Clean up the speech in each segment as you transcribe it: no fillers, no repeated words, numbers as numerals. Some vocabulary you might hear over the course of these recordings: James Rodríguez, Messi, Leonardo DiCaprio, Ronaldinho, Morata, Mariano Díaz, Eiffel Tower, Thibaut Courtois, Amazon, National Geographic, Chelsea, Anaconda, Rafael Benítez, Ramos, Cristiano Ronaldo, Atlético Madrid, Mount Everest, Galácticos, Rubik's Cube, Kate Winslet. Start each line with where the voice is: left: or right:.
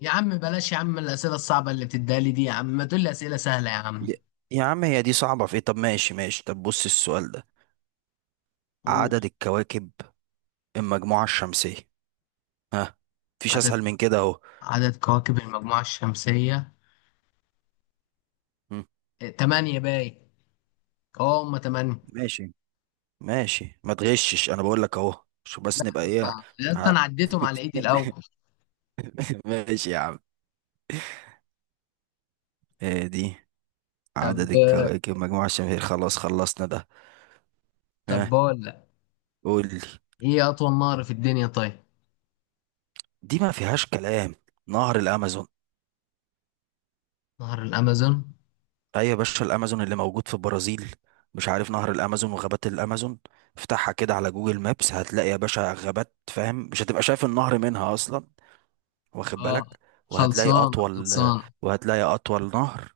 left: يا عم بلاش يا عم الأسئلة الصعبة اللي بتديها لي دي يا عم، ما تقول لي أسئلة سهلة يا عم.
right: يا يا عم، هي دي صعبة في ايه؟ طب ماشي ماشي، طب بص السؤال ده،
left: قول.
right: عدد الكواكب المجموعة الشمسية. ها، مفيش
left: عدد
right: اسهل من كده اهو.
left: عدد كواكب المجموعة الشمسية.
right: مم.
left: إيه، تمانية باي. اه، هما تمانية.
right: ماشي ماشي، ما تغشش انا بقول لك اهو. شو
left: لا
right: بس نبقى
left: يا
right: ايه؟
left: اسطى يا اسطى،
right: ها.
left: أنا عديتهم على إيدي الأول.
right: ماشي يا عم. إيه دي؟
left: طب
right: عدد الكواكب المجموعة الشمسية خلاص، خلصنا ده.
left: طب
right: ها،
left: بقول لك،
right: قول لي.
left: إيه أطول نهر في الدنيا؟ طيب.
right: دي ما فيهاش كلام، نهر الامازون.
left: نهر الأمازون.
right: ايوه يا باشا، الامازون اللي موجود في البرازيل، مش عارف نهر الامازون وغابات الامازون. افتحها كده على جوجل مابس، هتلاقي يا باشا غابات، فاهم؟ مش هتبقى شايف النهر منها اصلا، واخد
left: اه،
right: بالك؟ وهتلاقي
left: خلصان
right: اطول
left: خلصان.
right: وهتلاقي اطول نهر،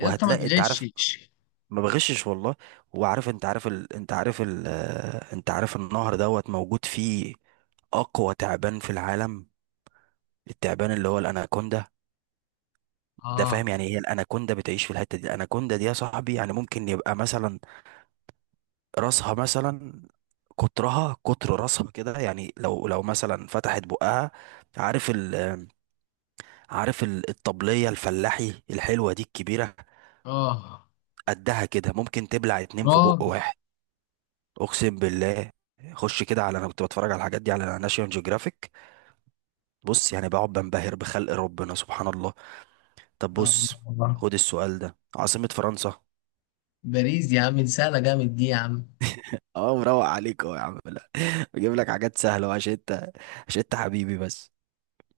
left: يا اسطى ما
right: انت عارف،
left: تغشش.
right: ما بغشش والله. انت عارف النهر دوت موجود فيه اقوى تعبان في العالم، التعبان اللي هو الاناكوندا ده،
left: اه.
right: فاهم؟ يعني هي الاناكوندا بتعيش في الحته دي، الاناكوندا دي يا صاحبي يعني ممكن يبقى مثلا راسها، مثلا قطرها قطر راسها كده، يعني لو مثلا فتحت بقها، عارف ال عارف الطبلية الفلاحي الحلوة دي الكبيرة،
left: اه.
right: قدها كده ممكن تبلع اتنين في بق
left: رابع.
right: واحد، أقسم بالله. خش كده على، أنا كنت بتفرج على الحاجات دي على ناشيونال جيوغرافيك، بص يعني بقعد بنبهر بخلق ربنا سبحان الله. طب
left: آه.
right: بص، خد السؤال ده، عاصمة فرنسا.
left: باريس يا عم، دي سهلة جامد دي يا عم.
right: اه مروق عليك اهو يا عم، لا بجيب لك حاجات سهلة عشان انت حبيبي بس.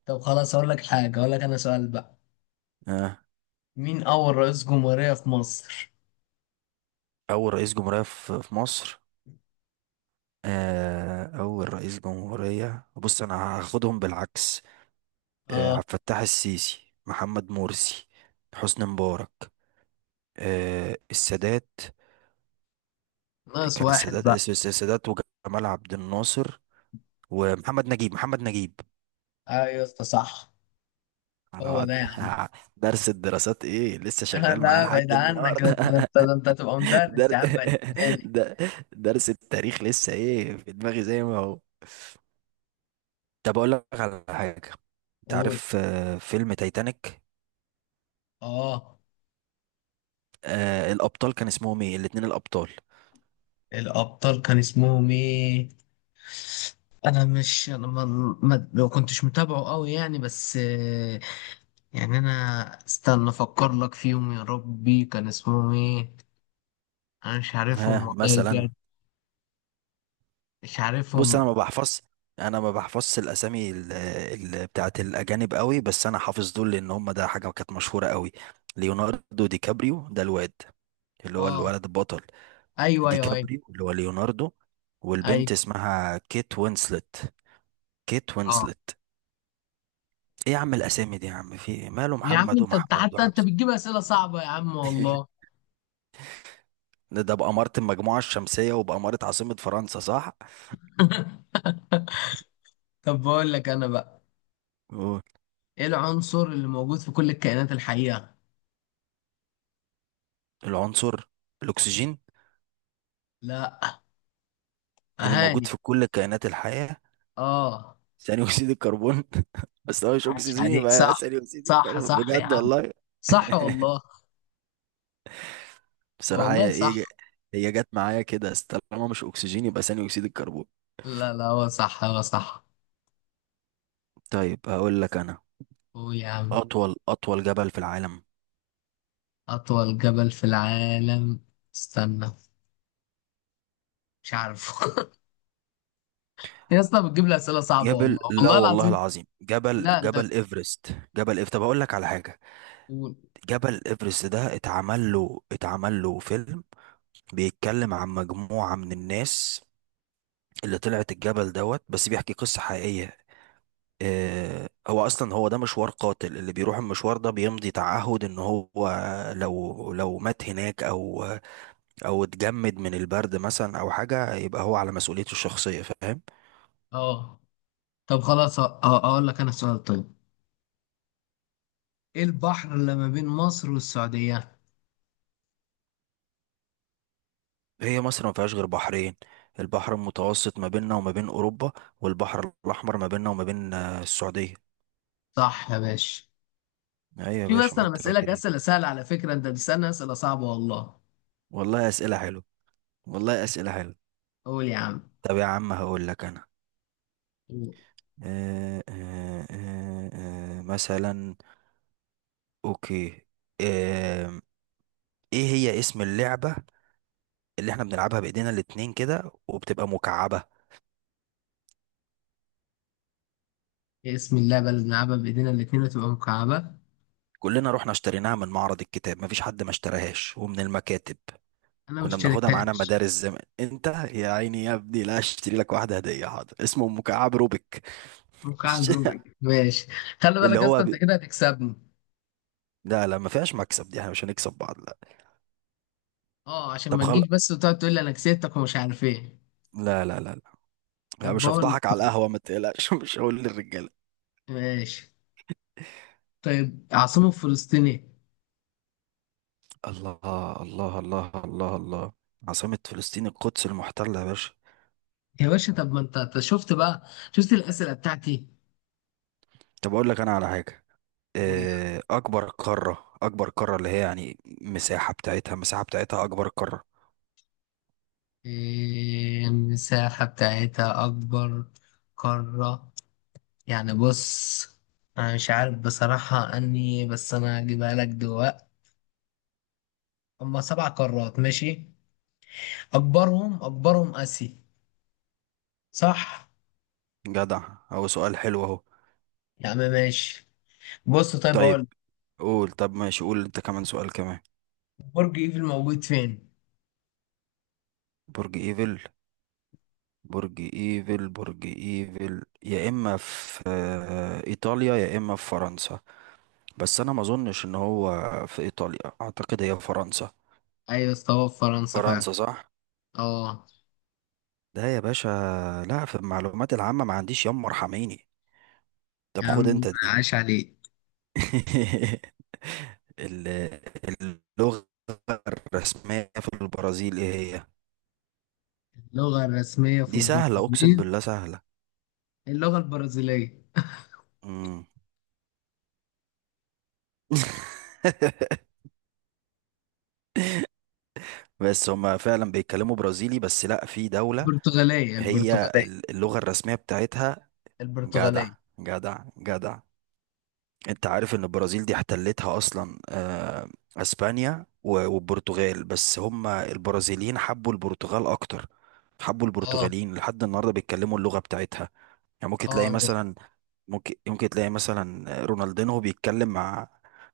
left: طب خلاص، أقول لك حاجة، أقول لك أنا سؤال بقى. مين أول رئيس جمهورية في مصر؟
right: اول رئيس جمهورية في مصر، اول رئيس جمهورية بص انا هاخدهم بالعكس.
left: آه.
right: عبد الفتاح السيسي، محمد مرسي، حسني مبارك، السادات.
left: ناقص
right: كان
left: واحد
right: السادات
left: بقى.
right: الس- الس- السادات وجمال عبد الناصر، ومحمد نجيب.
left: أيوة أسطى، صح.
right: على
left: هو ده
right: وعد
left: يا عم.
right: درس الدراسات ايه لسه
left: آه،
right: شغال معاه
left: لا بعيد
right: لحد
left: عنك،
right: النهارده.
left: ده أنت، ده أنت، ده أنت هتبقى مدرس
right: در...
left: يا عم هتديني.
right: در... درس التاريخ لسه ايه في دماغي زي ما هو. طب اقول لك على حاجه، انت
left: قول.
right: عارف فيلم تايتانيك؟
left: آه،
right: الابطال كان اسمهم ايه، الاتنين الابطال؟
left: الأبطال كان اسمهم إيه؟ أنا مش، أنا ما كنتش متابعه أوي يعني، بس آه، يعني أنا استنى أفكر لك فيهم، يا ربي كان اسمهم إيه؟ أنا مش عارفهم
right: ها
left: والله
right: مثلا،
left: بجد. مش
right: بص
left: عارفهم.
right: انا ما بحفظش الاسامي بتاعت الاجانب قوي، بس انا حافظ دول لان هم ده حاجه كانت مشهوره قوي. ليوناردو دي كابريو ده الواد اللي هو
left: آه،
right: الولد البطل،
left: أيوه
right: دي
left: أيوه أيوه
right: كابريو اللي هو ليوناردو،
left: أيوه.
right: والبنت اسمها كيت وينسلت، كيت
left: آه.
right: وينسلت. ايه يا عم الاسامي دي يا عم، في إيه؟ ماله
left: يا عم
right: محمد
left: انت
right: ومحمود
left: حتى انت
right: وحمزه؟
left: بتجيب اسئله صعبه يا عم والله.
right: ده بأمارة المجموعة الشمسية وبأمارة عاصمة فرنسا، صح؟
left: طب بقول لك انا بقى،
right: أوه.
left: ايه العنصر اللي موجود في كل الكائنات الحيه؟
right: العنصر الأكسجين،
left: لا.
right: اللي
left: اهاني.
right: موجود في كل كائنات الحياة.
left: اه.
right: ثاني أكسيد الكربون. بس هو مش
left: عاش
right: أكسجين
left: عليك،
right: يبقى
left: صح.
right: ثاني أكسيد
left: صح
right: الكربون،
left: صح يا
right: بجد
left: عم،
right: والله.
left: صح والله.
right: بصراحة
left: والله
right: هي هي
left: صح.
right: هي جت معايا كده، بس طالما مش أكسجين يبقى ثاني أكسيد الكربون.
left: لا لا، هو صح، هو صح.
right: طيب هقول لك أنا،
left: هو يا عم،
right: أطول جبل في العالم.
left: اطول جبل في العالم. استنى. مش عارف. يا اسطى بتجيب لي اسئله صعبه، والله
right: جبل، لا
left: والله
right: والله
left: العظيم.
right: العظيم، جبل
left: لا انت.
right: جبل إيفرست. جبل إيف طب أقول لك على حاجة،
left: قول.
right: جبل إيفرست ده اتعمل له فيلم بيتكلم عن مجموعة من الناس اللي طلعت الجبل دوت، بس بيحكي قصة حقيقية. هو اصلا هو ده مشوار قاتل، اللي بيروح المشوار ده بيمضي تعهد ان هو لو مات هناك او اتجمد من البرد مثلا او حاجة، يبقى هو على مسؤوليته الشخصية، فاهم.
left: اه. طب خلاص، اه اقول لك انا سؤال طيب. ايه البحر اللي ما بين مصر والسعودية؟
right: هي مصر ما فيهاش غير بحرين، البحر المتوسط ما بيننا وما بين اوروبا، والبحر الاحمر ما بيننا وما بين السعودية.
left: صح يا باشا.
right: ايوه يا
left: في،
right: باشا،
left: بس
right: ما
left: انا
right: انت
left: بسألك
right: فاكر ايه.
left: اسئلة سهلة على فكرة، انت بتسألني اسئلة صعبة والله.
right: والله اسئلة حلوة، والله اسئلة حلوة
left: قول يا عم.
right: طب يا عم هقول لك انا، مثلا، اوكي، آه ايه هي اسم اللعبة اللي احنا بنلعبها بايدينا الاتنين كده وبتبقى مكعبة؟
left: بسم الله، بلد نلعبها بايدينا الاتنين وتبقى مكعبة.
right: كلنا رحنا اشتريناها من معرض الكتاب، مفيش حد ما اشتراهاش، ومن المكاتب
left: انا مش
right: كنا بناخدها معانا
left: شاركهاش.
right: مدارس زمان، انت يا عيني يا ابني لا اشتري لك واحدة هدية، حاضر. اسمه مكعب روبيك.
left: مكعب روبيك، ماشي. خلي
right: اللي
left: بالك،
right: هو
left: اصلا انت
right: بي...
left: كده هتكسبني.
right: لا لا، ما فيهاش مكسب دي، احنا مش هنكسب بعض، لا.
left: اه، عشان
right: طب
left: ما
right: خل...
left: تجيش بس وتقعد تقول لي انا كسبتك ومش عارف ايه.
right: لا لا لا لا، لا،
left: طب
right: مش
left: بقول لك،
right: هفضحك على
left: طيب
right: القهوة، ما تقلقش مش هقول للرجالة.
left: ماشي. طيب، عاصمة فلسطين ايه؟
right: الله الله الله الله الله. عاصمة فلسطين القدس المحتلة يا باشا.
left: يا باشا، طب ما انت، أنت شفت بقى، شفت الاسئلة بتاعتي.
right: طب أقول لك أنا على حاجة،
left: قول.
right: أكبر قارة، اللي هي يعني مساحة بتاعتها، أكبر قارة.
left: إيه، المساحة بتاعتها أكبر قارة؟ يعني بص، أنا مش عارف بصراحة، أني بس أنا هجيبها لك دلوقتي. هما سبع قارات، ماشي. أكبرهم أكبرهم آسيا. صح.
right: جدع، أهو سؤال حلو أهو.
left: يا عم ماشي. بص طيب، أقول لك،
right: طيب قول، طب ماشي، قول أنت كمان سؤال كمان.
left: برج إيفل موجود فين؟
right: برج إيفل برج إيفل يا إما في إيطاليا يا إما في فرنسا، بس أنا ما أظنش إن هو في إيطاليا، أعتقد هي فرنسا.
left: أيوة استوى، في فرنسا فعلا.
right: فرنسا صح؟
left: أه.
right: ده يا باشا، لا في المعلومات العامة ما عنديش، يما ارحميني،
left: يا
right: طب خد
left: عم
right: انت دي.
left: عاش عليك.
right: ال- اللغة الرسمية في البرازيل ايه هي؟
left: اللغة الرسمية في
right: دي سهلة اقسم
left: البرازيل.
right: بالله سهلة.
left: اللغة البرازيلية.
right: مم. بس هما فعلا بيتكلموا برازيلي، بس لا في دولة،
left: البرتغالية،
right: هي
left: البرتغالية،
right: اللغة الرسمية بتاعتها. جدع
left: البرتغالية.
right: جدع جدع. انت عارف ان البرازيل دي احتلتها اصلا اسبانيا والبرتغال، بس هم البرازيليين حبوا البرتغال اكتر، حبوا
left: أه.
right: البرتغاليين، لحد النهارده بيتكلموا اللغه بتاعتها. يعني
left: اه،
right: ممكن تلاقي مثلا رونالدينهو بيتكلم مع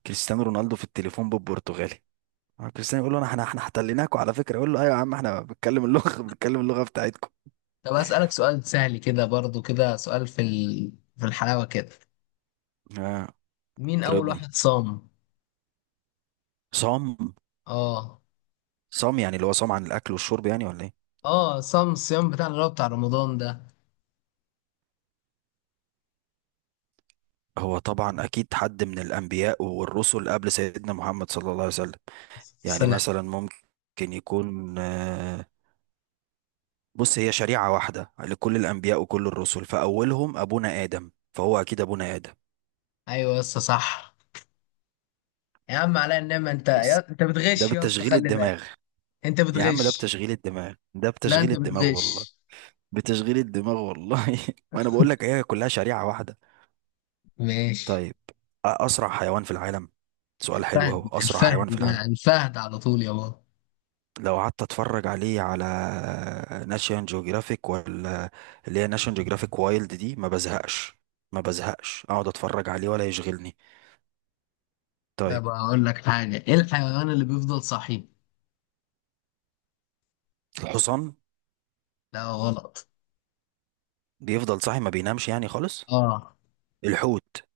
right: كريستيانو رونالدو في التليفون بالبرتغالي، كريستيانو يقول له، انا احنا احنا احتليناكوا على فكره، يقول له ايوه يا عم احنا بنتكلم اللغه بنتكلم اللغه بتاعتكم.
left: طب أسألك سؤال سهل كده، برضو كده سؤال في في الحلاوة كده،
right: اه،
left: مين أول
right: تربني.
left: واحد صام؟
right: صام،
left: آه.
right: صام يعني اللي هو صام عن الاكل والشرب يعني، ولا ايه؟
left: آه، صام الصيام بتاع اللي هو بتاع رمضان ده.
right: هو طبعا اكيد حد من الانبياء والرسل قبل سيدنا محمد صلى الله عليه وسلم، يعني
left: السلام.
right: مثلا ممكن يكون بص هي شريعة واحدة لكل الانبياء وكل الرسل، فاولهم ابونا ادم، فهو اكيد ابونا ادم.
left: أيوة يا اسطى، صح. يا عم عليا النعمة، أنت
right: بص
left: أنت
right: ده
left: بتغش يا اسطى،
right: بتشغيل
left: خلي بالك.
right: الدماغ،
left: أنت
right: يا عم ده
left: بتغش.
right: بتشغيل الدماغ ده
left: لا،
right: بتشغيل
left: أنت
right: الدماغ والله،
left: بتغش.
right: بتشغيل الدماغ والله وانا بقول لك هي كلها شريعة واحدة.
left: ماشي.
right: طيب اسرع حيوان في العالم، سؤال حلو
left: الفهد،
right: اهو، اسرع
left: الفهد
right: حيوان في العالم.
left: ده، الفهد على طول يا بابا.
right: لو قعدت اتفرج عليه على ناشيون جيوغرافيك ولا اللي هي ناشيون جيوغرافيك وايلد، دي ما بزهقش، ما بزهقش اقعد اتفرج عليه ولا يشغلني. طيب،
left: طيب أقول لك حاجة، إيه الحيوان اللي بيفضل صحي؟
right: الحصان.
left: لا غلط.
right: بيفضل صاحي، ما بينامش يعني خالص.
left: آه
right: الحوت.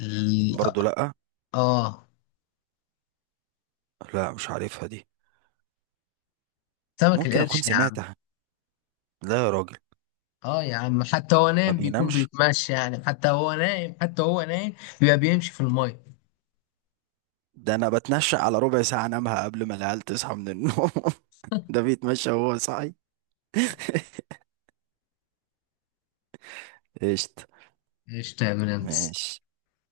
left: ال...
right: برضو لا،
left: آه
right: لا مش عارفها دي،
left: سمك
right: ممكن اكون
left: القرش يا عم.
right: سمعتها. لا يا راجل،
left: اه يا عم، حتى هو
right: ما
left: نايم بيكون
right: بينامش؟
left: بيتمشى يعني، حتى هو نايم، حتى هو نايم، بيبقى بيمشي في المية.
right: ده انا بتنشأ على ربع ساعة انامها قبل ما العيال تصحى من النوم. ده بيتمشى وهو صاحي. قشطة.
left: ايش تعمل انت؟
right: ماشي.